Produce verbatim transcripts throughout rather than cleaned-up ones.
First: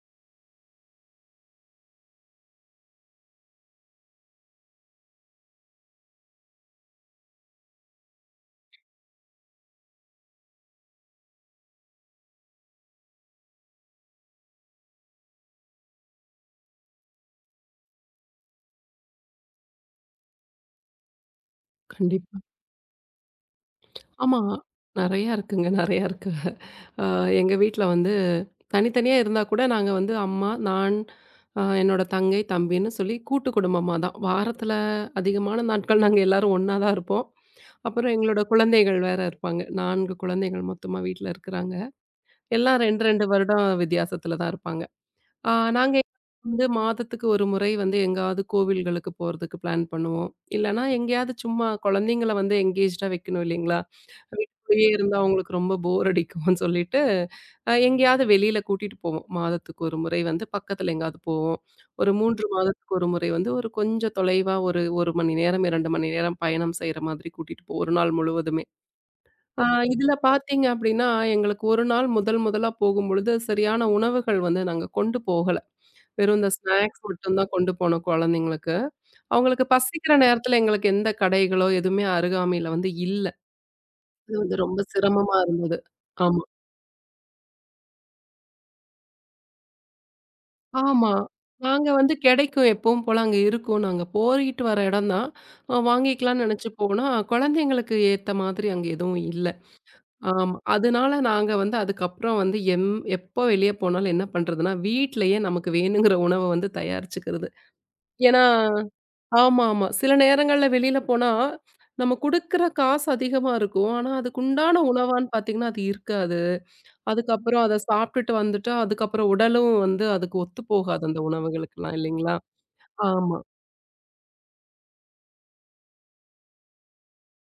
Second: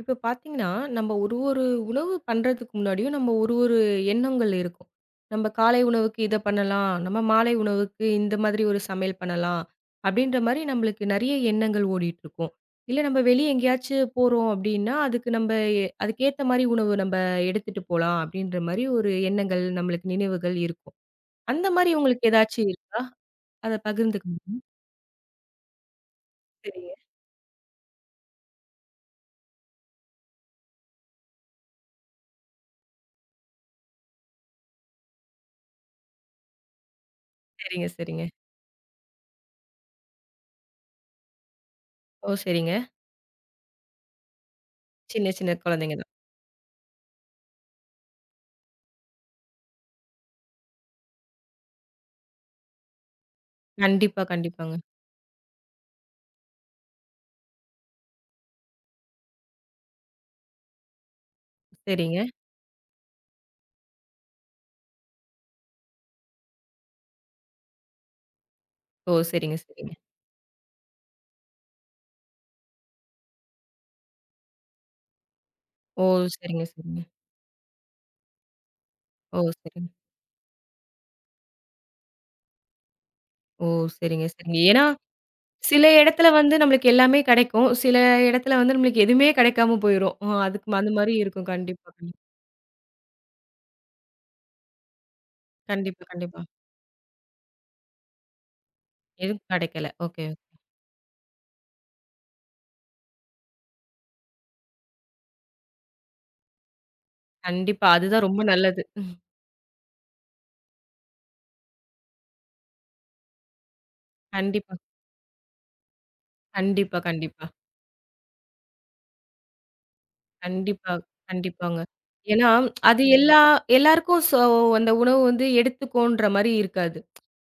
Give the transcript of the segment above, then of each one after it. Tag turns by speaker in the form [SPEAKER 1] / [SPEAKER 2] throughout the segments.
[SPEAKER 1] இப்ப பார்த்தீங்கன்னா, நம்ம ஒரு ஒரு உணவு பண்றதுக்கு முன்னாடியும் நம்ம ஒரு ஒரு எண்ணங்கள் இருக்கும். நம்ம காலை உணவுக்கு இத பண்ணலாம். நம்ம மாலை உணவுக்கு இந்த மாதிரி ஒரு சமையல் பண்ணலாம். அப்படின்ற மாரி நம்மளுக்கு நெறைய எண்ணங்கள் ஓடிட்டுருக்கும். இல்ல நம்ம வெளிய எங்கேயாச்சும் போறோம் அப்படின்னா, அதுக்கு நம்ப எ அதுக்கேத்த மாரி உணவு நம்ப எடுத்துட்டு போலாம் அப்படின்ற மாரி ஒரு எண்ணங்கள் நம்மளுக்கு நினைவுகள் இருக்கும். அந்த மாரி உங்களுக்கு
[SPEAKER 2] கண்டிப்பா.
[SPEAKER 1] ஏதாச்சும் இருக்கா? அத பகிர்ந்துக்க
[SPEAKER 2] ஆமா.
[SPEAKER 1] முடியுமா?
[SPEAKER 2] நெறையா இருக்குங்க. நெறையா இருக்கு.
[SPEAKER 1] சரிங்க,
[SPEAKER 2] அ எங்க வீட்ல வந்து தனித்தனியா இருந்தா கூட நாங்க வந்து அம்மா, நான், அ என்னோட தங்கை, தம்பின்னு சொல்லி கூட்டு குடும்பமா தான். வாரத்துல அதிகமான நாட்கள் நாங்க எல்லாரும் ஒண்ணா தான் இருப்போம்.
[SPEAKER 1] சரிங்க,
[SPEAKER 2] அப்புறம்
[SPEAKER 1] சரிங்க.
[SPEAKER 2] எங்களோட குழந்தைகள் வேற இருப்பாங்க. நான்கு குழந்தைகள் மொத்தமா வீட்ல இருக்கிறாங்க.
[SPEAKER 1] ஓ! சரிங்க.
[SPEAKER 2] எல்லாம் ரெண்டு, ரெண்டு வருடம் வித்தியாசத்துல தான் இருப்பாங்க.
[SPEAKER 1] சின்ன சின்ன
[SPEAKER 2] அ
[SPEAKER 1] குழந்தைங்க
[SPEAKER 2] நாங்க
[SPEAKER 1] தான்.
[SPEAKER 2] வந்து மாதத்துக்கு ஒரு முறை வந்து எங்காவது கோவில்களுக்கு போறதுக்கு பிளான் பண்ணுவோம். இல்லன்னா எங்கேயாவது சும்மா குழந்தைங்கள வந்து எங்கேஜ்டா வைக்கணும் இல்லைங்களா?
[SPEAKER 1] கண்டிப்பா, கண்டிப்பாங்க.
[SPEAKER 2] வீட்டுக்குள்ளேயே இருந்தா அவங்களுக்கு ரொம்ப போர் அடிக்கும்னு சொல்லிட்டு, அ எங்கேயாவது வெளியில கூட்டிட்டு போவோம். மாதத்துக்கு ஒரு முறை வந்து பக்கத்துல எங்காவது போவோம். ஒரு
[SPEAKER 1] சரிங்க.
[SPEAKER 2] மூன்று மாதத்துக்கு ஒரு முறை வந்து ஒரு கொஞ்சம் தொலைவா ஒரு 1 மணி நேரம், இரண்டு மணி நேரம் பயணம் செய்ற மாதிரி கூட்டிட்டு போவோம். ஒரு நாள் முழுவதுமே.
[SPEAKER 1] ஓ! சரிங்க,
[SPEAKER 2] அ
[SPEAKER 1] சரிங்க.
[SPEAKER 2] இதுல பார்த்தீங்க அப்படின்னா, எங்களுக்கு ஒரு நாள் முதல் முதலா போகும்பொழுது சரியான உணவுகள் வந்து நாங்க கொண்டு போகல.
[SPEAKER 1] ஓ!
[SPEAKER 2] வெறும் இந்த
[SPEAKER 1] சரிங்க, சரிங்க.
[SPEAKER 2] ஸ்நாக்ஸ் மட்டும் தான் கொண்டு போனோம் குழந்தைங்களுக்கு.
[SPEAKER 1] ஓ!
[SPEAKER 2] அவங்களுக்கு
[SPEAKER 1] சரிங்க.
[SPEAKER 2] பசிக்கிற நேரத்துல எங்களுக்கு எந்த கடைகளோ எதுவுமே அருகாமையில வந்து இல்ல.
[SPEAKER 1] ஓ! சரிங்க,
[SPEAKER 2] அது வந்து
[SPEAKER 1] சரிங்க.
[SPEAKER 2] ரொம்ப
[SPEAKER 1] ஏன்னா,
[SPEAKER 2] சிரமமா இருந்தது.
[SPEAKER 1] சில இடத்துல
[SPEAKER 2] ஆமா.
[SPEAKER 1] வந்து நம்மளுக்கு எல்லாமே கிடைக்கும். சில இடத்துல வந்து நம்மளுக்கு எதுவுமே கிடைக்காம போயிரும். அ அதுக்கு அந்த
[SPEAKER 2] ஆமா.
[SPEAKER 1] மாரி இருக்கும். கண்டிப்பா,
[SPEAKER 2] நாங்க
[SPEAKER 1] கண்
[SPEAKER 2] வந்து கிடைக்கும் எப்பவும் போல அங்க இருக்கும். நாங்க போயிட்டு வர இடம் தான். அ
[SPEAKER 1] கண்டிப்பா, கண்டிப்பா.
[SPEAKER 2] வாங்கிக்கலாம்னு நினைச்சு போனா, குழந்தைங்களுக்கு ஏத்த மாதிரி அங்க எதுவும்
[SPEAKER 1] எதுவும்
[SPEAKER 2] இல்ல.
[SPEAKER 1] கிடைக்கல. ஓகே.
[SPEAKER 2] ஆமா. அதனால நாங்க வந்து அதுக்கப்புறம் வந்து எம் எப்போ வெளிய போனாலும் என்ன பண்றதுன்னா, வீட்லயே நமக்கு வேணுங்கிற உணவ வந்து தயாரிச்சுக்கிறது.
[SPEAKER 1] கண்டிப்பா. அதுதான் ரொம்ப
[SPEAKER 2] ஏன்னா
[SPEAKER 1] நல்லது.
[SPEAKER 2] ஆமாமா. சில நேரங்கள்ல வெளியில போனா, நம்ம குடுக்குற காசு அதிகமா இருக்கும். ஆனா
[SPEAKER 1] கண்டிப்பா,
[SPEAKER 2] அதுக்குண்டான உணவான்னு பார்த்தீங்கன்னா, அது இருக்காது.
[SPEAKER 1] கண்டிப்பா, கண்டிப்பா.
[SPEAKER 2] அதுக்கப்புறம் அத சாப்பிட்டுட்டு வந்துட்டா, அதுக்கப்புறம் உடலும் வந்து அதுக்கு ஒத்து
[SPEAKER 1] கண்டிப்பா,
[SPEAKER 2] போகாது அந்த
[SPEAKER 1] கண்டிப்பாங்க.
[SPEAKER 2] உணவுகளுக்கெல்லாம் இல்லைங்களா?
[SPEAKER 1] ஏன்னா, அது
[SPEAKER 2] ஆமா,
[SPEAKER 1] எல்லா எல்லாருக்கும் சோ அந்த உணவு வந்து எடுத்துக்கோன்ற மாரி இருக்காது.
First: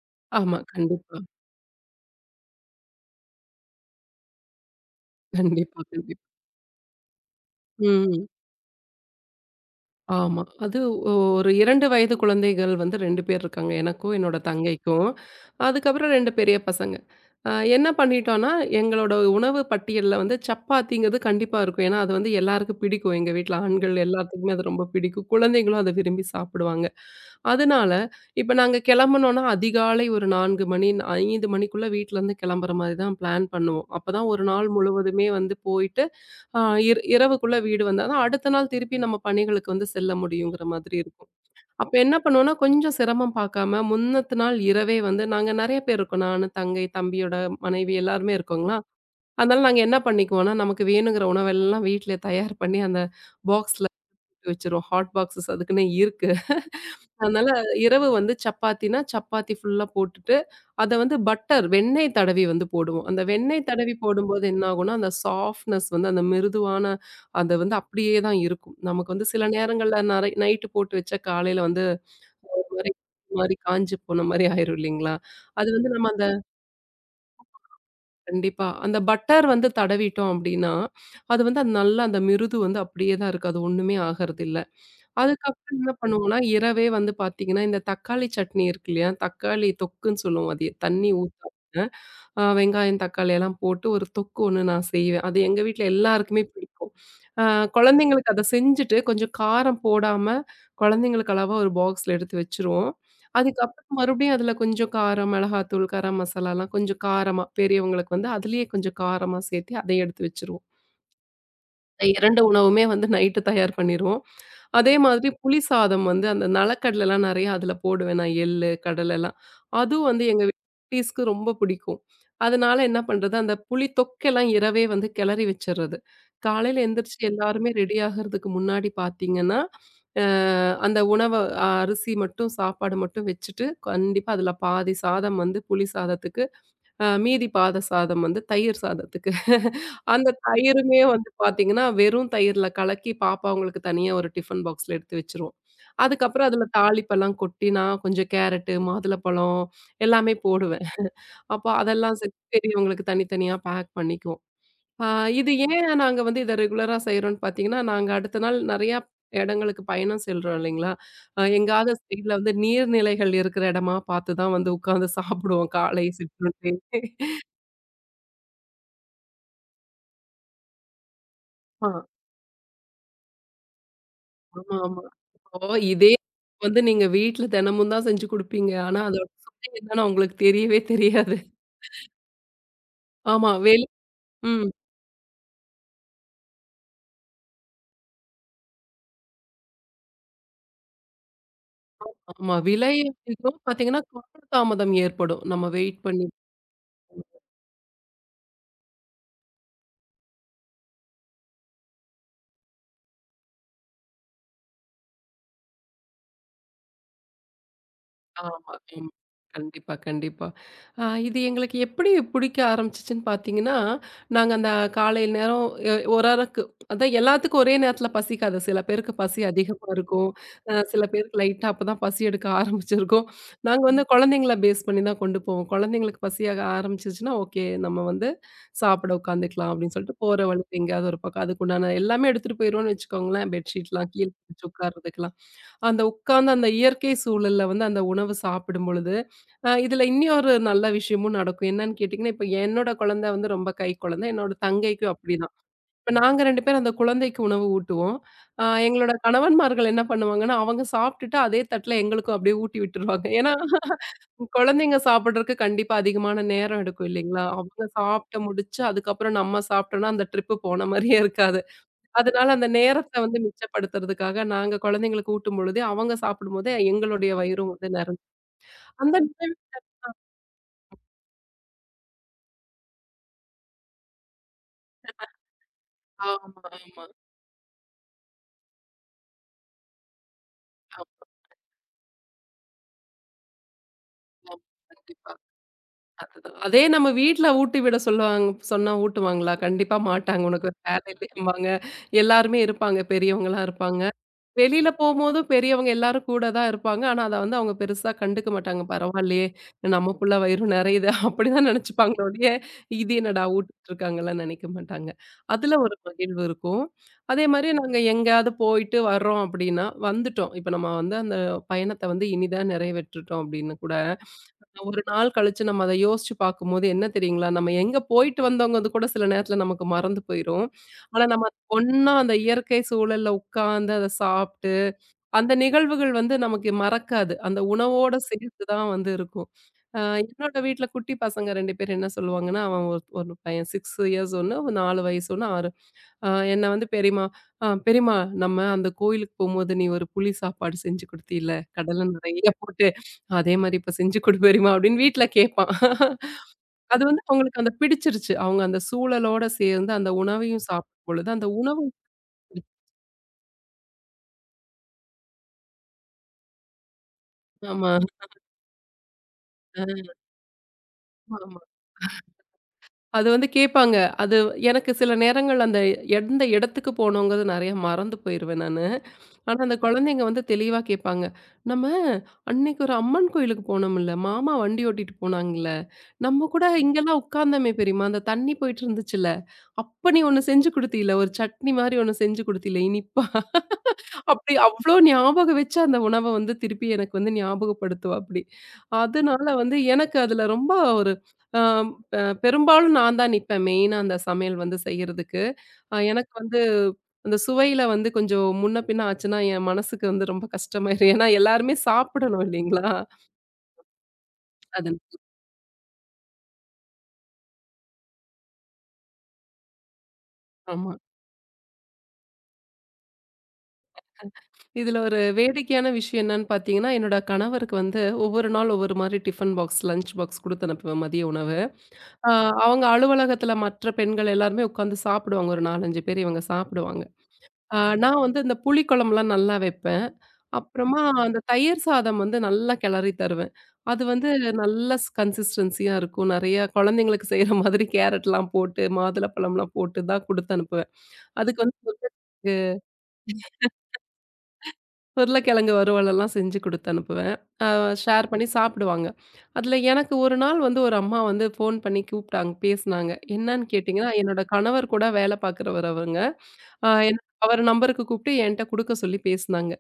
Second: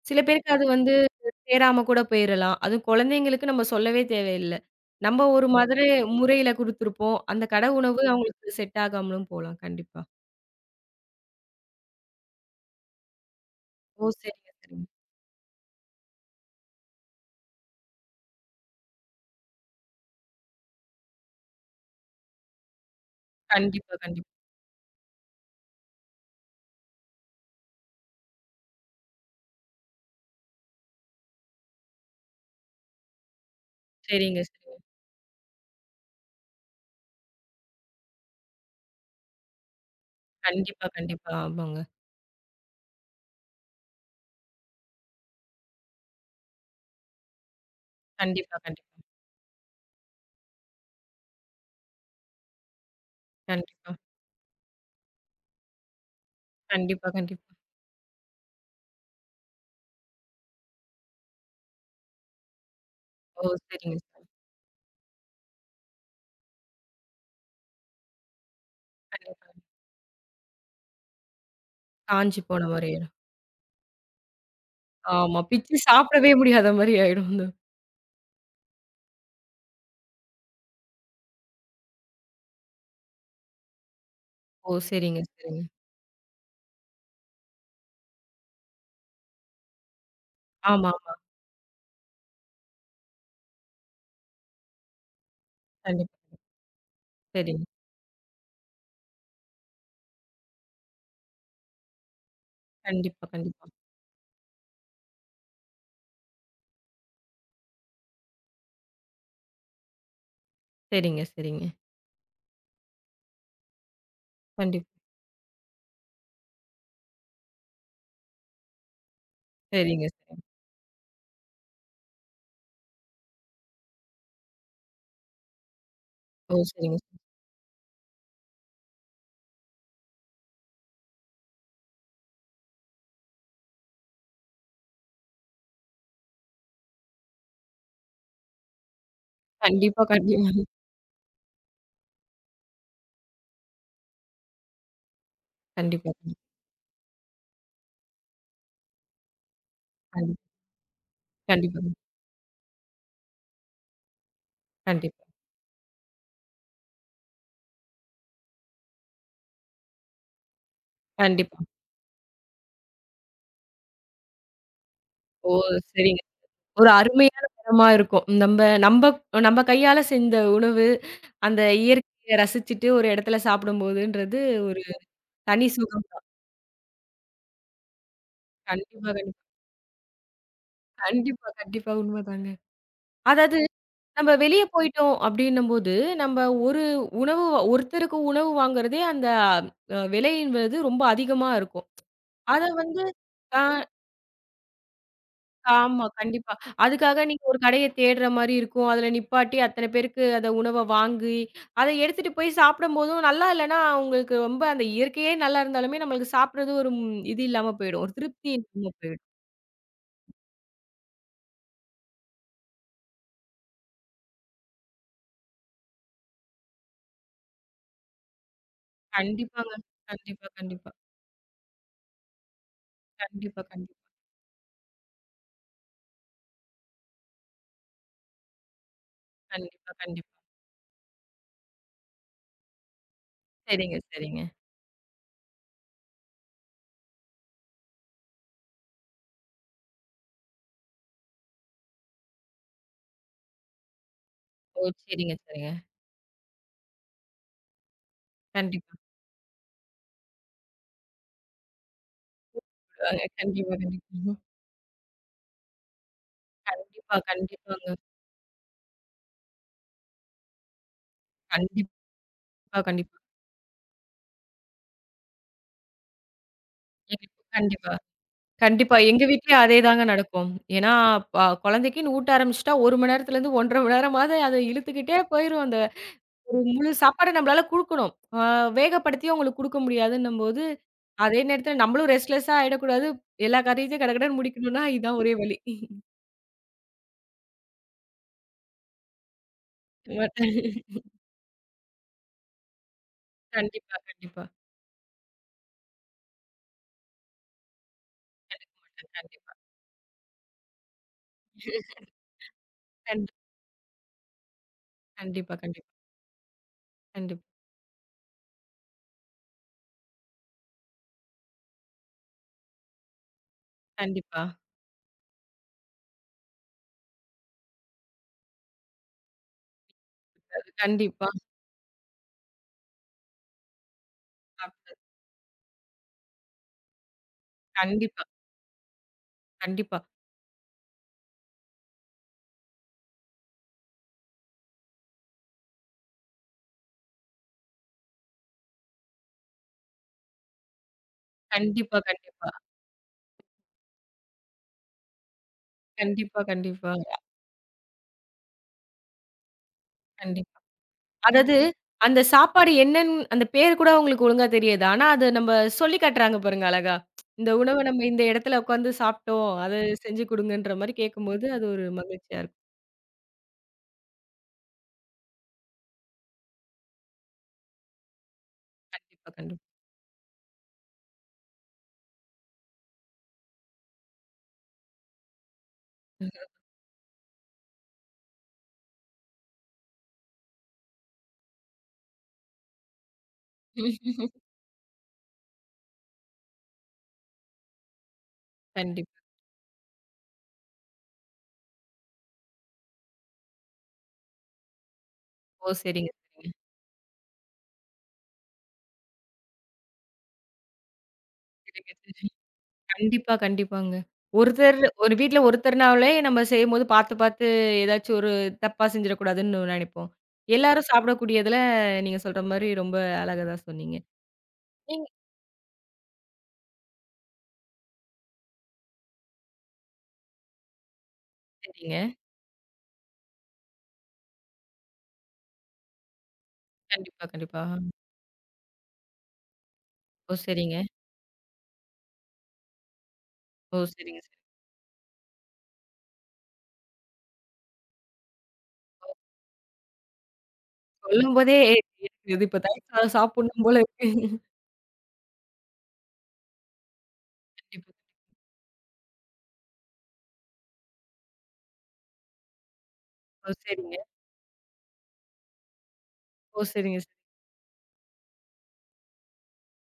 [SPEAKER 1] சில பேருக்கு
[SPEAKER 2] ஆமா.
[SPEAKER 1] அது வந்து
[SPEAKER 2] கண்டிப்பா,
[SPEAKER 1] சேராம கூட போயிறலாம். அதுவும் குழந்தைங்களுக்கு நம்ம சொல்லவே தேவையில்ல. நம்ம ஒரு
[SPEAKER 2] கண்டிப்பா,
[SPEAKER 1] மாதிரி
[SPEAKER 2] கண்டிப்பா.
[SPEAKER 1] முறையில குடுத்துருப்போம். அந்த கடை உணவு
[SPEAKER 2] ம்.
[SPEAKER 1] அவங்களுக்கு செட் ஆகாமலும் போலாம். கண்டிப்பா.
[SPEAKER 2] ஆமா. அது ஒரு ரெண்டு வயது குழந்தைகள் வந்து ரெண்டு பேர் இருக்காங்க.
[SPEAKER 1] ஓ!
[SPEAKER 2] எனக்கும், என்னோட
[SPEAKER 1] சரிங்க, சரிங்க.
[SPEAKER 2] தங்கைக்கும். அதுக்கப்புறம் ரெண்டு பெரிய பசங்க. அ என்ன பண்ணிட்டோம்னா, எங்களோட உணவு பட்டியல்ல வந்து சப்பாத்திங்கிறது கண்டிப்பா இருக்கும். ஏன்னா, அது வந்து எல்லாருக்கும் பிடிக்கும். எங்க வீட்ல
[SPEAKER 1] கண்டிப்பா,
[SPEAKER 2] ஆண்கள்
[SPEAKER 1] கண்டிப்பா.
[SPEAKER 2] எல்லாத்துக்குமே அது ரொம்ப பிடிக்கும். குழந்தைங்களும் அத விரும்பி சாப்பிடுவாங்க. அதனால, இப்ப நாங்க கிளம்புனோம்னா, அதிகாலை ஒரு நான்கு மணி, ஐந்து மணிக்குள்ள வீட்லருந்து கிளம்புற மாரி தான் பிளான் பண்ணுவோம். அப்பதான்
[SPEAKER 1] சரிங்க,
[SPEAKER 2] ஒரு நாள்
[SPEAKER 1] சரிங்க.
[SPEAKER 2] முழுவதுமே வந்து போயிட்டு, ஆ இர இரவுக்குள்ள வீடு வந்தா தான் அடுத்த நாள் திருப்பி நம்ம பணிகளுக்கு வந்து செல்ல முடியுங்கிற
[SPEAKER 1] கண்டிப்பா,
[SPEAKER 2] மாதிரி இருக்கும்.
[SPEAKER 1] கண்டிப்பா. ஆமாங்க.
[SPEAKER 2] அப்ப என்ன பண்ணுவோம்னா, கொஞ்சம் சிரமம் பார்க்காம முன்னத்த நாள் இரவே வந்து நாங்க நெறைய பேர் இருக்கோம். நானு, தங்கை, தம்பியோட மனைவி எல்லாருமே
[SPEAKER 1] கண்டிப்பா,
[SPEAKER 2] இருக்கோங்களா.
[SPEAKER 1] கண்டிப்பா.
[SPEAKER 2] அதனால நாங்க என்ன பண்ணிக்குவோம்னா, நமக்கு வேணுங்கிற உணவெல்லாம் வீட்ல தயார் பண்ணி அந்த பாக்ஸ்ல
[SPEAKER 1] கண்டிப்பா.
[SPEAKER 2] போட்டு வச்சுருவோம். ஹாட் பாக்ஸஸ் அதுக்குன்னே இருக்கு.
[SPEAKER 1] கண்டிப்பா, கண்டிப்பா.
[SPEAKER 2] அதனால இரவு வந்து சப்பாத்தினா, சப்பாத்தி ஃபுல்லா போட்டுட்டு, அத வந்து பட்டர் வெண்ணெய் தடவி வந்து போடுவோம். அந்த
[SPEAKER 1] ஓ!
[SPEAKER 2] வெண்ணெய் தடவி
[SPEAKER 1] சரிங்க, சரிங்க.
[SPEAKER 2] போடும்போது என்ன ஆகும்னா, அந்த சாஃப்ட்னஸ் வந்து அந்த மிருதுவான அது வந்து அப்படியே தான் இருக்கும். நமக்கு வந்து சில
[SPEAKER 1] கண்டிப்பா.
[SPEAKER 2] நேரங்கள்ல நறை நைட்டு போட்டு வச்சா காலையில வந்து
[SPEAKER 1] காஞ்சு போன
[SPEAKER 2] ஒரு
[SPEAKER 1] மாரி
[SPEAKER 2] மாரி மாரி காஞ்சு போன மாரி ஆயிரும் இல்லைங்களா?
[SPEAKER 1] ஆமா.
[SPEAKER 2] அது
[SPEAKER 1] பிச்சு
[SPEAKER 2] வந்து நம்ம அந்த
[SPEAKER 1] சாப்பிடவே முடியாத மாரி ஆயிடும் அந்த
[SPEAKER 2] கண்டிப்பா. அந்த பட்டர் வந்து தடவிட்டோம் அப்படின்னா, அது வந்து அது நல்லா அந்த மிருது வந்து அப்படியே தான் இருக்கு. அது ஒண்ணுமே ஆகறதில்ல.
[SPEAKER 1] ஓ! சரிங்க, சரிங்க.
[SPEAKER 2] அதுக்கப்புறம் என்ன பண்ணுவோம்னா, இரவே வந்து பார்த்தீங்கன்னா, இந்த தக்காளி சட்னி இருக்கு இல்லையா? தக்காளி தொக்குன்னு சொல்லுவோம். அது
[SPEAKER 1] ஆமா,
[SPEAKER 2] தண்ணி
[SPEAKER 1] ஆமா.
[SPEAKER 2] ஊத்தாம அ வெங்காயம், தக்காளி எல்லாம் போட்டு ஒரு தொக்கு ஒண்ணு நான் செய்வேன். அது எங்க வீட்ல
[SPEAKER 1] கண்டிப்பா.
[SPEAKER 2] எல்லாருக்குமே பிடிக்கும். அ
[SPEAKER 1] சரிங்க.
[SPEAKER 2] குழந்தைங்களுக்கு அத செஞ்சுட்டு கொஞ்சம் காரம் போடாம குழந்தைங்களுக்கு அளவா ஒரு பாக்ஸ்ல எடுத்து வச்சுருவோம்.
[SPEAKER 1] கண்டிப்பா, கண்டிப்பா.
[SPEAKER 2] அதுக்கப்புறம் மறுபடியும் அதில கொஞ்சம் காரம், மிளகாத்தூள், கரம் மசாலாலாம் கொஞ்சம் காரமா பெரியவங்களுக்கு வந்து அதிலேயே கொஞ்சம் காரமா சேர்த்து அதை எடுத்து வச்சுருவோம்.
[SPEAKER 1] சரிங்க, சரிங்க.
[SPEAKER 2] இரண்டு உணவுமே வந்து நைட்டு தயார் பண்ணிருவோம்.
[SPEAKER 1] கண்டிப்பா.
[SPEAKER 2] அதே மாதிரி புளி சாதம் வந்து அந்த நலக்கடலைலாம் நெறைய அதுல போடுவேன் நான் எள்ளு, கடலைலாம்.
[SPEAKER 1] சரிங்க,
[SPEAKER 2] அதுவும் வந்து
[SPEAKER 1] சரிங்க.
[SPEAKER 2] எங்க குட்டீஸ்க்கு ரொம்ப பிடிக்கும். அதனால என்ன பண்றது, அந்த புளி தொக்கெல்லாம் இரவே வந்து கிளறி வச்சுர்றது.
[SPEAKER 1] ஓ!
[SPEAKER 2] காலையில
[SPEAKER 1] சரிங்க.
[SPEAKER 2] எந்திரிச்சு எல்லாருமே ரெடி ஆகுறதுக்கு முன்னாடி பார்த்தீங்கன்னா, அ அந்த உணவ அரிசி மட்டும் சாப்பாடு மட்டும் வச்சுட்டு, கண்டிப்பா அதுல பாதி சாதம் வந்து புளி சாதத்துக்கு அ மீதி பாத சாதம் வந்து தயிர் சாதத்துக்கு.
[SPEAKER 1] கண்டிப்பா,
[SPEAKER 2] அந்த
[SPEAKER 1] கண்டிப்பா.
[SPEAKER 2] தயிருமே வந்து பார்த்தீங்கன்னா, வெறும் தயிர்ல கலக்கி பாப்பா அவங்களுக்கு தனியா ஒரு டிஃபன் பாக்ஸ்ல எடுத்து வச்சுருவோம்.
[SPEAKER 1] கண்டிப்பா, கண்டிப்பா.
[SPEAKER 2] அதுக்கப்புறம் அதில தாளிப்பெல்லாம் கொட்டி நான் கொஞ்சம் கேரட்டு, மாதுளப்பழம் எல்லாமே போடுவேன். அப்போ
[SPEAKER 1] கண்டிப்பா,
[SPEAKER 2] அதெல்லாம் சேர்த்து பெரியவங்களுக்கு தனித்தனியா பேக் பண்ணிக்குவோம். ஆ
[SPEAKER 1] கண்டிப்பா.
[SPEAKER 2] இது ஏன் நாங்க வந்து இத ரெகுலரா செய்றோம்னு பார்த்தீங்கன்னா, நாங்க அடுத்த நாள் நெறையா இடங்களுக்கு பயணம் செல்றோம் இல்லைங்களா? அ
[SPEAKER 1] கண்டிப்பா.
[SPEAKER 2] எங்கேயாவது சைட்ல வந்து நீர்நிலைகள் இருக்கிற இடமா பார்த்து தான் வந்து உட்காந்து
[SPEAKER 1] ஓ!
[SPEAKER 2] சாப்பிடுவோம் காலை
[SPEAKER 1] சரிங்க.
[SPEAKER 2] சிற்றுண்டி.
[SPEAKER 1] ஒரு அருமையான தருணமா இருக்கும். நம்ப நம்ப நம்ப கையால செஞ்ச உணவு, அந்த
[SPEAKER 2] ஆ.
[SPEAKER 1] இயற்கைய ரசிச்சுட்டு ஒரு இடத்துல சாப்பிடும்போதுன்றது
[SPEAKER 2] ஆமா,
[SPEAKER 1] ஒரு
[SPEAKER 2] ஆமா. இப்போ
[SPEAKER 1] தனி சுகம்.
[SPEAKER 2] இதே வந்து நீங்க வீட்ல தினமும் தான் செஞ்சு குடுப்பீங்க. ஆனா
[SPEAKER 1] கண்டிப்பா,
[SPEAKER 2] அதோட
[SPEAKER 1] கண்டிப்பா.
[SPEAKER 2] சுவை என்னன்னு உங்களுக்கு தெரியவே தெரியாது.
[SPEAKER 1] கண்டிப்பா, கண்டிப்பா. உண்மதாங்க.
[SPEAKER 2] ஆமா.
[SPEAKER 1] அதாவது
[SPEAKER 2] வெளி
[SPEAKER 1] நம்ம வெளிய
[SPEAKER 2] ம்.
[SPEAKER 1] போயிட்டோம் அப்படின்னும்போது, நம்ம ஒரு உணவு வா- ஒருத்தருக்கு உணவு வாங்குறதே அந்த அ விலைன்றது ரொம்ப அதிகமா இருக்கும்.
[SPEAKER 2] ஆமா.
[SPEAKER 1] அத
[SPEAKER 2] விலை
[SPEAKER 1] வந்து
[SPEAKER 2] அதிகம்.
[SPEAKER 1] ஆ
[SPEAKER 2] பாத்தீங்கன்னா, கால தாமதம் ஏற்படும். நம்ம வெயிட்
[SPEAKER 1] ஆமா,
[SPEAKER 2] பண்ணி
[SPEAKER 1] கண்டிப்பா. அதுக்காக நீங்க ஒரு கடைய தேடுற மாரி இருக்கும். அதுல நிப்பாட்டி அத்தன பேருக்கு அத உணவ வாங்கி, அத எடுத்துட்டு போய் சாப்பிடும்போதும் நல்லா இல்லன்னா, உங்களுக்கு ரொம்ப அந்த இயற்கையே நல்லா இருந்தாலுமே நம்மளுக்கு சாப்பிடுறது ஒரு ம் இது இல்லாம போயிடும். ஒரு திருப்தி
[SPEAKER 2] ஆமா.
[SPEAKER 1] இல்லாம
[SPEAKER 2] ம்.
[SPEAKER 1] போயிடும்.
[SPEAKER 2] கண்டிப்பா, கண்டிப்பா. அ இது எங்களுக்கு எப்படி பிடிக்க ஆரம்பிச்சுச்சுன்னு பார்த்தீங்கன்னா, நாங்க அந்த காலை நேரம் எ ஒரு ஆளுக்கு அதான் எல்லாத்துக்கும் ஒரே நேரத்தில பசிக்காது. சில பேருக்கு பசி
[SPEAKER 1] கண்டிப்பாங்க.
[SPEAKER 2] அதிகமா இருக்கும்.
[SPEAKER 1] கண்டிப்பா,
[SPEAKER 2] அ
[SPEAKER 1] கண்டிப்பா.
[SPEAKER 2] சில பேருக்கு லைட்டா அப்பதான் பசி எடுக்க ஆரம்பிச்சிருக்கும்.
[SPEAKER 1] கண்டிப்பா,
[SPEAKER 2] நாங்க
[SPEAKER 1] கண்டிப்பா.
[SPEAKER 2] வந்து குழந்தைங்கள பேஸ் பண்ணி தான் கொண்டு போவோம். குழந்தைங்களுக்கு பசியாக ஆரம்பிச்சுச்சுன்னா, ஓகே நம்ம வந்து சாப்பிட உட்காந்துக்கலாம்
[SPEAKER 1] கண்டிப்பா,
[SPEAKER 2] அப்படின்னு சொல்லிட்டு
[SPEAKER 1] கண்டிப்பா.
[SPEAKER 2] போற வழியில எங்கேயாவது ஒரு பக்கம் அதுக்குண்டான எல்லாமே எடுத்துட்டு போயிருவோம்னு வச்சுக்கோங்களேன்.
[SPEAKER 1] சரிங்க,
[SPEAKER 2] பெட்ஷீட்லாம் கீழ
[SPEAKER 1] சரிங்க.
[SPEAKER 2] விரிச்சு உட்கார்றதுக்கெல்லாம். அந்த உட்கார்ந்து அந்த இயற்கை சூழல்ல வந்து அந்த உணவு சாப்பிடும் பொழுது, அ இதுல இன்னியொரு நல்ல விஷயமும் நடக்கும். என்னன்னு கேட்டீங்கன்னா, இப்ப என்னோட குழந்தை வந்து ரொம்ப கைக்குழந்தை. என்னோட
[SPEAKER 1] ஓ!
[SPEAKER 2] தங்கைக்கும்
[SPEAKER 1] சரிங்க,
[SPEAKER 2] அப்படிதான்.
[SPEAKER 1] சரிங்க.
[SPEAKER 2] இப்ப நாங்க ரெண்டு பேரும் அந்த குழந்தைக்கு உணவு ஊட்டுவோம். அ
[SPEAKER 1] கண்டிப்பா.
[SPEAKER 2] எங்களோட கணவன்மார்கள் என்ன பண்ணுவாங்கன்னா, அவங்க சாப்பிட்டுட்டு அதே தட்டுல எங்களுக்கும் அப்படியே ஊட்டி விட்டுருவாங்க. ஏன்னா,
[SPEAKER 1] கண்டிப்பாங்க.
[SPEAKER 2] குழந்தைங்க சாப்பிடுறதுக்கு கண்டிப்பா அதிகமான நேரம் எடுக்கும்
[SPEAKER 1] கண்டிப்பா,
[SPEAKER 2] இல்லைங்களா?
[SPEAKER 1] கண்டிப்பா.
[SPEAKER 2] அவங்க சாப்பிட்டு முடிச்சு, அதுக்கப்புறம் நம்ம சாப்பிட்டோம்னா அந்த ட்ரிப்பு போன மாரியே இருக்காது.
[SPEAKER 1] கண்டிப்பா,
[SPEAKER 2] அதனால அந்த
[SPEAKER 1] கண்டிப்பாங்க. கண்டிப்பா,
[SPEAKER 2] நேரத்த
[SPEAKER 1] கண்டிப்பா.
[SPEAKER 2] வந்து மிச்சப்படுத்துறதுக்காக, நாங்க குழந்தைங்களுக்கு ஊட்டும்பொழுது, அவங்க சாப்பிடும்போது எங்களுடைய
[SPEAKER 1] எங்களுக்கு
[SPEAKER 2] வயிறும் வந்து
[SPEAKER 1] கண்டிப்பா.
[SPEAKER 2] நெறஞ்சு
[SPEAKER 1] கண்டிப்பா.
[SPEAKER 2] அந்த
[SPEAKER 1] எங்க
[SPEAKER 2] நினைவு
[SPEAKER 1] வீட்லயும் அதேதாங்க நடக்கும். ஏன்னா, ப குழந்தைக்குன்னு ஊட்ட ஆரம்பிச்சுட்டா ஒரு மணி நேரத்துலேருந்து ஒன்றரை மணி நேரமாவது அத இழுத்துக்கிட்டே போயிரும். அந்த ஒரு
[SPEAKER 2] ஆமா,
[SPEAKER 1] முழு
[SPEAKER 2] ஆமா,
[SPEAKER 1] சாப்பாட நம்மளால குடுக்கணும். ஆ வேகப்படுத்தியும் அவங்களுக்கு குடுக்க முடியாதுன்னும்போது,
[SPEAKER 2] ஆமா.
[SPEAKER 1] அதே நேரத்தில நம்மளும் ரெஸ்ட்லெஸ்ஸா ஆயிடக்கூடாது. எல்லா காரியத்தையும் கடகடன்னு
[SPEAKER 2] ஆமா,
[SPEAKER 1] முடிக்கணும்னா, இதான்
[SPEAKER 2] கண்டிப்பா.
[SPEAKER 1] ஒரே வழி.
[SPEAKER 2] அதுதான். அதே நம்ம வீட்ல ஊட்டி விட சொல்லுவாங்க சொன்னா ஊட்டுவாங்களா? கண்டிப்பா
[SPEAKER 1] மத்த
[SPEAKER 2] மாட்டாங்க. உனக்கு வேற வேலை இல்லைம்பாங்க. எல்லாருமே இருப்பாங்க. பெரியவங்களா
[SPEAKER 1] கண்டிப்பா,
[SPEAKER 2] இருப்பாங்க.
[SPEAKER 1] கண்டிப்பா.
[SPEAKER 2] வெளியில போம்போதும் பெரியவங்க எல்லாரும் கூட தான் இருப்பாங்க. ஆனா, அத வந்து அவங்க பெருசா கண்டுக்க மாட்டாங்க. பரவாயில்லையே!
[SPEAKER 1] கண்டிப்பா.
[SPEAKER 2] நம்ம புள்ள வயிறு நெறையுது. அப்படிதான் நெனைச்சுப்பாங்களே ஒழிய, இது
[SPEAKER 1] கண்
[SPEAKER 2] என்னடா ஊட்டிட்டு இருக்காங்கலாம் நெனைக்க மாட்டாங்க.
[SPEAKER 1] கண்டிப்பா,
[SPEAKER 2] அதுல
[SPEAKER 1] கண்டிப்பா.
[SPEAKER 2] ஒரு மகிழ்வு இருக்கும்.
[SPEAKER 1] கண்டிப்
[SPEAKER 2] அதே மாரி நாங்க எங்கேயாவது போயிட்டு வர்றோம் அப்படின்னா, வந்துட்டோம். இப்ப நம்ம வந்து அந்த பயணத்த வந்து இனிதா நிறைவேற்றிட்டோம் அப்படின்னு கூட,
[SPEAKER 1] கண்டிப்பா.
[SPEAKER 2] ஒரு நாள் கழிச்சு நம்ம அத யோசிச்சு பார்க்கும்போது என்ன தெரியுங்களா? நம்ம எங்க போயிட்டு வந்தோங்கிறது கூட சில நேரத்துல நமக்கு மறந்து போயிரும்.
[SPEAKER 1] அது
[SPEAKER 2] ஆனா,
[SPEAKER 1] கண்டிப்பா.
[SPEAKER 2] நம்ம ஒண்ணா அந்த இயற்கை சூழல்ல உட்கார்ந்து அத சாப்ட்டு,
[SPEAKER 1] அ
[SPEAKER 2] அந்த நிகழ்வுகள் வந்து நமக்கு மறக்காது. அந்த உணவோட
[SPEAKER 1] கண்டிப்பா.
[SPEAKER 2] சேர்த்து தான் வந்து இருக்கும்.
[SPEAKER 1] கண்டிப்பா.
[SPEAKER 2] அ என்னோட வீட்ல குட்டி பசங்க ரெண்டு பேர் என்ன சொல்லுவாங்கன்னா, அவன் ஒரு ஒரு பையன் ஆறு இயர்ஸ் ஒண்ணு, நான்கு வயசு ஒண்ணு, ஆறு அ என்ன வந்து பெரியம்மா, அ பெரியம்மா நம்ம அந்த கோயிலுக்கு போம்போது நீ ஒரு புளி சாப்பாடு செஞ்சு குடுத்தீல்ல,
[SPEAKER 1] கண்டிப்பா,
[SPEAKER 2] கடலை
[SPEAKER 1] கண்டிப்பா.
[SPEAKER 2] நெறைய போட்டு, அதே மாரி இப்ப செஞ்சு குடு பெரியம்மா அப்படின்னு வீட்ல கேட்பான்.
[SPEAKER 1] கண்டிப்பா, கண்டிப்பா.
[SPEAKER 2] அது வந்து அவங்களுக்கு அந்த பிடிச்சிருச்சு. அவங்க அந்த சூழலோட சேர்ந்து அந்த
[SPEAKER 1] கண்டிப்பா.
[SPEAKER 2] உணவையும் சாப்பிடும் பொழுது, அந்த
[SPEAKER 1] அதாவது
[SPEAKER 2] உணவு
[SPEAKER 1] அந்த
[SPEAKER 2] பிடிச்சு-
[SPEAKER 1] சாப்பாடு என்னன்னு அந்த பேரு கூட அவங்களுக்கு ஒழுங்கா தெரியாது. ஆனா, அத நம்ம சொல்லி காட்டுறாங்க பாருங்க அழகா. இந்த உணவ
[SPEAKER 2] ஆமா.
[SPEAKER 1] நம்ம இந்த இடத்துல உட்காந்து சாப்பிட்டோம். அத செஞ்சு குடுங்கன்ற மாரி கேட்கும்போது, அது
[SPEAKER 2] அ.
[SPEAKER 1] ஒரு மகிழ்ச்சியா இருக்கும்.
[SPEAKER 2] அது வந்து கேட்பாங்க. அது எனக்கு சில நேரங்கள் அந்த எந்த இடத்துக்கு போனோங்கிறது நெறைய மறந்து போயிருவேன் நானு.
[SPEAKER 1] கண்டிப்பா,
[SPEAKER 2] ஆனா,
[SPEAKER 1] கண்டிப்பா.
[SPEAKER 2] அந்த குழந்தைங்க வந்து தெளிவா கேட்பாங்க. "நம்ம அன்னைக்கு ஒரு அம்மன் கோயிலுக்கு போனோம்ல, மாமா வண்டி ஓட்டிட்டு போனாங்கல்ல, நம்ம கூட இங்கலாம் உட்கார்ந்தோமே பெரியம்மா, அந்த தண்ணி போயிட்டு இருந்துச்சுல்ல, அப்ப நீ ஒண்ணு செஞ்சு குடுத்தீல, ஒரு சட்னி மாரி ஒண்ணு செஞ்சு குடுத்தீல இனிப்பா." அப்படி அவ்ளோ ஞாபகம் வச்சு அந்த உணவ வந்து திருப்பி எனக்கு வந்து ஞாபகப்படுத்துவா அப்படி.
[SPEAKER 1] கண்டிப்பா.
[SPEAKER 2] அதனால வந்து எனக்கு அதுல ரொம்ப ஒரு அ பெ பெரும்பாலும் நான் தான் நிப்பேன் மெயினா அந்த சமையல் வந்து செய்யறதுக்கு.
[SPEAKER 1] ஓ!
[SPEAKER 2] அ
[SPEAKER 1] சரிங்க,
[SPEAKER 2] எனக்கு
[SPEAKER 1] சரிங்க.
[SPEAKER 2] வந்து அந்த சுவையில வந்து கொஞ்சம் முன்ன பின்ன ஆச்சுன்னா, என் மனசுக்கு வந்து ரொம்ப கஷ்டமாயிரும். ஏன்னா எல்லாருமே
[SPEAKER 1] சரிங்க.
[SPEAKER 2] சாப்பிடணும் இல்லைங்களா?
[SPEAKER 1] கண்டிப்பா, கண்டிப்பாங்க. ஒருத்தர்
[SPEAKER 2] அது
[SPEAKER 1] ஒரு வீட்ல ஒருத்தர்னாலே நம்ம செய்யும்போது பார்த்து, பார்த்து ஏதாச்சும் ஒரு தப்பா செஞ்சிடக்கூடாதுன்னு நெனைப்போம். எல்லாரும்
[SPEAKER 2] ஆமா.
[SPEAKER 1] சாப்பிடக்கூடியதுல நீங்க சொல்ற மாரி ரொம்ப அழகா தான் சொன்னீங்க.
[SPEAKER 2] இதுல
[SPEAKER 1] நீங்க
[SPEAKER 2] ஒரு வேடிக்கையான விஷயம் என்னன்னு பார்த்தீங்கன்னா, என்னோட கணவருக்கு வந்து ஒவ்வொரு நாள் ஒவ்வொரு மாரி டிஃபன் பாக்ஸ், லஞ்ச் பாக்ஸ் குடுத்து அனுப்புவேன் மதிய உணவு.
[SPEAKER 1] சரிங்க.
[SPEAKER 2] ஆ அவங்க அலுவலகத்துல மற்ற பெண்கள் எல்லாருமே உட்காந்து சாப்பிடுவாங்க. ஒரு நான்கு, அஞ்சு பேர் இவங்க சாப்பிடுவாங்க.
[SPEAKER 1] கண்டிப்பா, கண்டிப்பா.
[SPEAKER 2] ஆ நான் வந்து இந்த புளிக்குழம்புலாம் நல்லா வைப்பேன்.
[SPEAKER 1] ஓ! சரிங்க.
[SPEAKER 2] அப்புறமா அந்த தயிர் சாதம் வந்து நல்லா கிளறி தருவேன்.
[SPEAKER 1] ஓ!
[SPEAKER 2] அது
[SPEAKER 1] சரிங்க,
[SPEAKER 2] வந்து
[SPEAKER 1] சரி.
[SPEAKER 2] நல்ல ஸ் கன்சிஸ்டன்சியா இருக்கும். நெறைய குழந்தைங்களுக்கு செய்ற மாதிரி கேரட்லாம் போட்டு,
[SPEAKER 1] ஓ!
[SPEAKER 2] மாதுளப்பழம்லாம் போட்டு தான் குடுத்து அனுப்புவேன்.
[SPEAKER 1] சொல்லும்போதே
[SPEAKER 2] அதுக்கு வந்து
[SPEAKER 1] எனக்கு இது இப்ப தயிர் சாதம் சாப்பிடணும் போல இருக்கு.
[SPEAKER 2] உருளைக்கிழங்கு வறுவலெல்லாம் செஞ்சு குடுத்து அனுப்புவேன். அ
[SPEAKER 1] கண்டிப்பா.
[SPEAKER 2] ஷேர் பண்ணி சாப்பிடுவாங்க. அதில எனக்கு ஒரு நாள் வந்து ஒரு அம்மா வந்து ஃபோன் பண்ணி கூப்பிட்டாங்க, பேசினாங்க.
[SPEAKER 1] ஓ!
[SPEAKER 2] என்னன்னு
[SPEAKER 1] சரிங்க.
[SPEAKER 2] கேட்டீங்கன்னா, என்னோட கணவர் கூட வேலை பார்க்குறவரு அவங்க.
[SPEAKER 1] ஓ!
[SPEAKER 2] அ
[SPEAKER 1] சரிங்க, சரி.
[SPEAKER 2] என்ன அவர் நம்பருக்கு கூப்பிட்டு என்ட்ட குடுக்க சொல்லி பேசினாங்க.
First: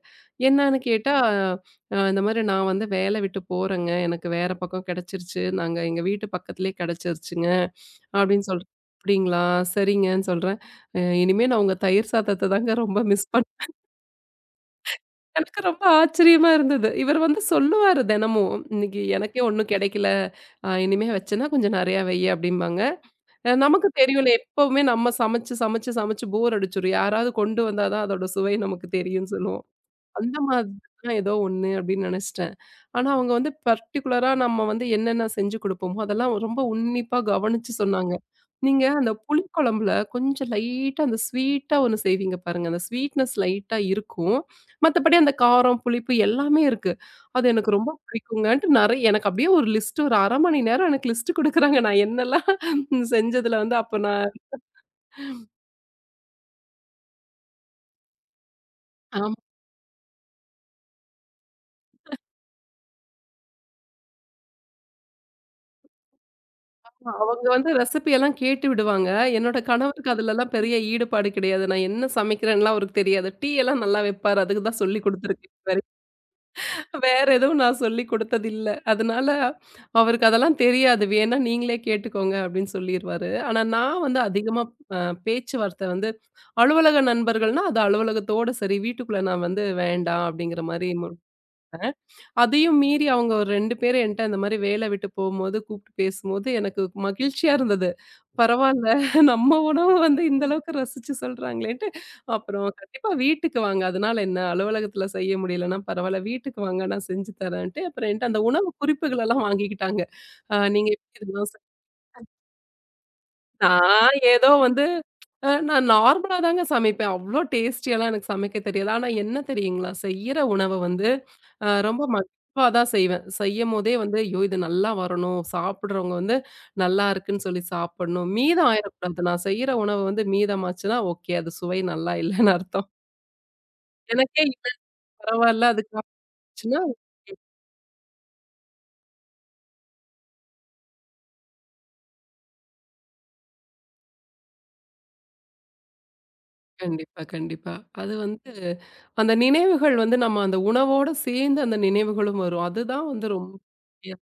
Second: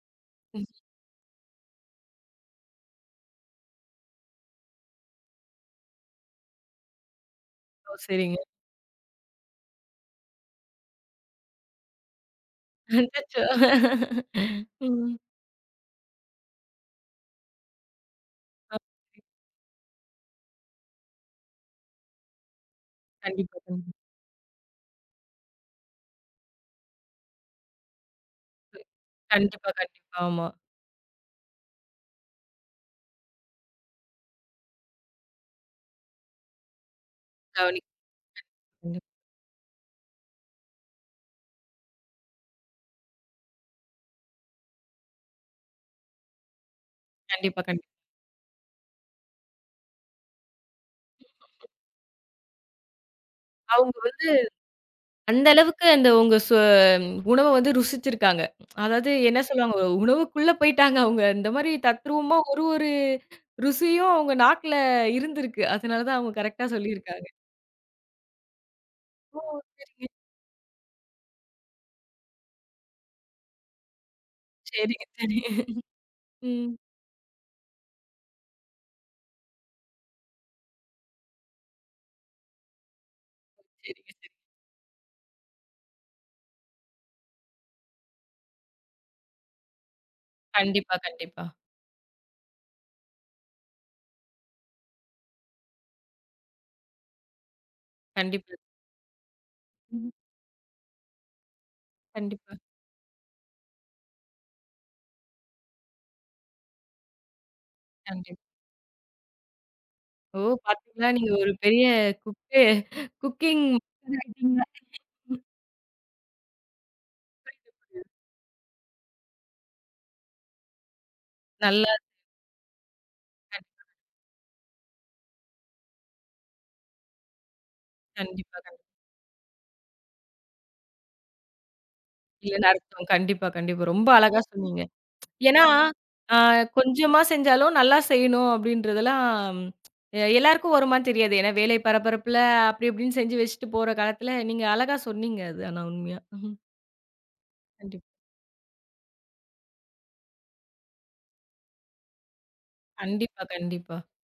[SPEAKER 1] ம்.
[SPEAKER 2] என்னன்னு கேட்டா, அ இந்த மாரி "நான் வந்து வேலை விட்டு போறேங்க. எனக்கு வேற பக்கம் கிடைச்சிருச்சு. நாங்க எங்க வீட்டு பக்கத்திலேயே கிடைச்சிருச்சுங்க"
[SPEAKER 1] ஓ! சரிங்க.
[SPEAKER 2] அப்படின்னு சொல்றேன். "அப்படிங்களா?" சரிங்கன்னு சொல்றேன். "அ இனிமே நான் உங்க தயிர் சாதத்த தாங்க ரொம்ப மிஸ்
[SPEAKER 1] அச்சச்சோ! ம்.
[SPEAKER 2] எனக்கு ரொம்ப ஆச்சரியமா இருந்தது. இவர் வந்து சொல்லுவாரு தினமும்,
[SPEAKER 1] ஆ.
[SPEAKER 2] "இன்னைக்கு எனக்கே ஒண்ணும் கிடைக்கல. அ இனிமே வச்சேன்னா கொஞ்சம் நெறையா வை" அப்படிம்பாங்க. அ
[SPEAKER 1] கண்டிப்பா,
[SPEAKER 2] நமக்கு
[SPEAKER 1] கண்டிப்பா.
[SPEAKER 2] தெரியும்ல, எப்பவுமே நம்ம சமைச்சு, சமைச்சு, சமைச்சு போர் அடிச்சுரும். யாராவது கொண்டு வந்தா தான் அதோட சுவை நமக்கு தெரியும்னு சொல்லுவோம்.
[SPEAKER 1] கண்டிப்பா, கண்டிப்பா.
[SPEAKER 2] அந்த
[SPEAKER 1] ஆமா.
[SPEAKER 2] மாதிரி தான் ஏதோ ஒண்ணு அப்படின்னு நினைச்சிட்டேன். ஆனா அவங்க வந்து பர்ட்டிகுலரா நம்ம வந்து என்னென்ன செஞ்சு குடுப்போமோ, அதெல்லாம் ரொம்ப உன்னிப்பா கவனிச்சு
[SPEAKER 1] கவனிக்க
[SPEAKER 2] சொன்னாங்க. நீங்க அந்த புளிக்குழம்புல கொஞ்சம் லைட்டா அந்த ஸ்வீட்டா ஒண்ணு செய்வீங்க பாருங்க. அந்த ஸ்வீட்னஸ் லைட்டா இருக்கும். மத்தபடி அந்த காரம், புளிப்பு எல்லாமே இருக்கு. அது
[SPEAKER 1] கண்டிப்பா,
[SPEAKER 2] எனக்கு
[SPEAKER 1] கண்டிப்பா.
[SPEAKER 2] ரொம்ப பிடிக்குங்கன்ட்டு நெறைய எனக்கு அப்படியே ஒரு லிஸ்ட் ஒரு அரை மணி நேரம் எனக்கு லிஸ்ட் குடுக்குறாங்க. நான் என்னெல்லாம் செஞ்சதுல வந்து அப்ப
[SPEAKER 1] அவங்க அந்த அளவுக்கு அந்த உங்க சொ உணவ வந்து ருசிச்சிருக்காங்க. அதாவது
[SPEAKER 2] நான்
[SPEAKER 1] என்ன சொல்லுவாங்க, ஒரு உணவுக்குள்ள போயிட்டாங்க அவங்க. இந்த மாரி தத்ரூவமா ஒரு ஒரு ருசியும் அவங்க நாக்குல இருந்திருக்கு. அதனால தான் அவங்க கரெக்ட்டா சொல்லியிருக்காங்க.
[SPEAKER 2] அவங்க வந்து ரெசிபி எல்லாம் கேட்டு விடுவாங்க.
[SPEAKER 1] ஓ!
[SPEAKER 2] என்னோட
[SPEAKER 1] சரிங்க,
[SPEAKER 2] கணவருக்கு அதுலலாம் பெரிய ஈடுபாடு கிடையாது. நான் என்ன சமைக்கிறேன்லாம் அவருக்கு தெரியாது. டீ எல்லாம் நல்லா வைப்பாரு. அதுக்கு தான்
[SPEAKER 1] சரிங்க,
[SPEAKER 2] சொல்லிக் குடுத்துருக்கேன்
[SPEAKER 1] சரிங்க.
[SPEAKER 2] இதுவரைக்கும்.
[SPEAKER 1] ம்.
[SPEAKER 2] வேற எதுவும் நான் சொல்லிக் குடுத்ததில்ல. அதனால அவருக்கு அதெல்லாம் தெரியாது. வேணா நீங்களே கேட்டுக்கோங்க அப்படின்னு சொல்லிருவாரு. ஆனா நான்
[SPEAKER 1] சரிங்க,
[SPEAKER 2] வந்து
[SPEAKER 1] சரி.
[SPEAKER 2] அதிகமா அ பேச்சுவார்த்தை வந்து அலுவலக நண்பர்கள்னா, அது அலுவலகத்தோட சரி. வீட்டுக்குள்ள நான் வந்து வேண்டாம் அப்படிங்கிற மாரி
[SPEAKER 1] கண்டிப்பா,
[SPEAKER 2] முடிப்பேன்.
[SPEAKER 1] கண்டிப்பா.
[SPEAKER 2] அதையும் மீறி அவங்க ஒரு ரெண்டு பேரும் என்ட்ட அந்த மாரி வேல விட்டு போம்போது, கூப்ட்டு பேசும்போது எனக்கு மகிழ்ச்சியா இருந்தது.
[SPEAKER 1] கண்டிப்பா.
[SPEAKER 2] பரவால்ல நம்ம உணவு
[SPEAKER 1] ம்.
[SPEAKER 2] வந்து இந்த அளவுக்கு ரசிச்சு சொல்றாங்களேன்ட்டு,
[SPEAKER 1] கண்டிப்பா,
[SPEAKER 2] அப்புறம் கண்டிப்பா வீட்டுக்கு வாங்க. அதனால என்ன அலுவலகத்துல செய்ய முடியலன்னா பரவால்ல, வீட்டுக்கு வாங்க நான் செஞ்சு தரேன்ட்டு, அப்புறம் என்ட்ட அந்த
[SPEAKER 1] கண்டிப்பா.
[SPEAKER 2] உணவு குறிப்புகளெல்லாம் வாங்கிக்கிட்டாங்க.
[SPEAKER 1] ஓ!
[SPEAKER 2] அ நீங்க
[SPEAKER 1] பாத்தீங்களா,
[SPEAKER 2] எப்படி
[SPEAKER 1] நீங்க ஒரு
[SPEAKER 2] இதெல்லாம் செ
[SPEAKER 1] பெரிய குக்கு குக்கிங்
[SPEAKER 2] நான் ஏதோ வந்து அ நான் நார்மலா தாங்க சமைப்பேன். அவ்ளோ டேஸ்டியாலாம் எனக்கு சமைக்க தெரியாது. ஆனா என்ன தெரியுங்களா? செய்யற உணவு வந்து அ
[SPEAKER 1] நல்லா
[SPEAKER 2] ரொம்ப மகிழ்வா தான் செய்வேன்.
[SPEAKER 1] கண்டி-
[SPEAKER 2] செய்யும்போதே வந்து, "ஐயோ! இது நல்லா வரணும். சாப்பிடுறவங்க வந்து நல்லா இருக்குன்னு சொல்லி சாப்பிடணும்.
[SPEAKER 1] கண்டிப்பா,
[SPEAKER 2] மீதம்
[SPEAKER 1] கண்டிப்பா.
[SPEAKER 2] ஆயிரக்கூடாது. நான் செய்ற உணவு வந்து மீதமாச்சுன்னா, ஓகே. அது சுவை நல்லா இல்லன்னு
[SPEAKER 1] இல்லன்னு
[SPEAKER 2] அர்த்தம்.
[SPEAKER 1] அர்த்தம். கண்டிப்பா, கண்டிப்பா. ரொம்ப அழகா
[SPEAKER 2] எனக்கே இல்ல
[SPEAKER 1] சொன்னீங்க.
[SPEAKER 2] பரவால்ல.
[SPEAKER 1] ஏன்னா,
[SPEAKER 2] அது
[SPEAKER 1] ஆ
[SPEAKER 2] காமிச்சுச்சுன்னா"
[SPEAKER 1] கொஞ்சமா செஞ்சாலும் நல்லா செய்யணும் அப்படின்றதெல்லாம் எ எல்லாருக்கும் வருமான்னு தெரியாது. ஏன்னா வேலை பரபரப்புல அப்படி இப்படின்னு செஞ்சு வச்சுட்டு போற காலத்துல, நீங்க அழகா சொன்னீங்க அது ஆனா உண்மையா.
[SPEAKER 2] கண்டிப்பா, கண்டிப்பா.
[SPEAKER 1] கண்டிப்
[SPEAKER 2] அது வந்து அந்த நினைவுகள் வந்து நம்ம அந்த உணவோட சேர்ந்து அந்த நினைவுகளும் வரும். அதுதான் வந்து
[SPEAKER 1] கண்டிப்பா,
[SPEAKER 2] ரொம்ப
[SPEAKER 1] கண்டிப்பா. கண்டிப்பா.
[SPEAKER 2] முக்கியம்.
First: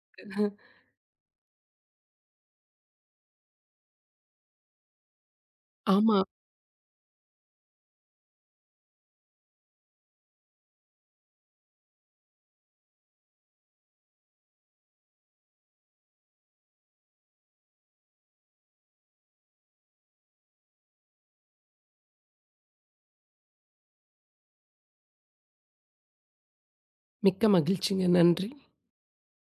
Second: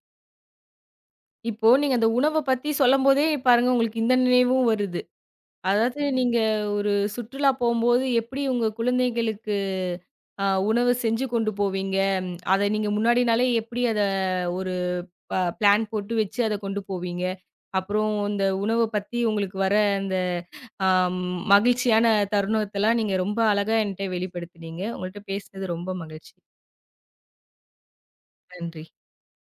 [SPEAKER 1] இப்போ நீங்க அந்த உணவ பத்தி சொல்லும்போதே பாருங்க உங்களுக்கு இந்த நினைவும் வருது. அதாவது
[SPEAKER 2] ஆமா.
[SPEAKER 1] நீங்க ஒரு சுற்றுலா போம்போது எப்படி உங்க குழந்தைகளுக்கு அ உணவு செஞ்சு கொண்டு போவீங்க. அத நீங்க முன்னாடி நாளே எப்படி அத ஒரு ப பிளான் போட்டு வச்சு அத கொண்டு போவீங்க? அப்புறம் இந்த உணவ பத்தி உங்களுக்கு வர அந்த அ மகிழ்ச்சியான தருணத்தெல்லாம் நீங்க ரொம்ப அழகா என்ட்ட வெளிப்படுத்தினீங்க. உங்கள்ட்ட பேசினது ரொம்ப மகிழ்ச்சி.
[SPEAKER 2] மிக்க மகிழ்ச்சிங்க. நன்றி.
[SPEAKER 1] நன்றி.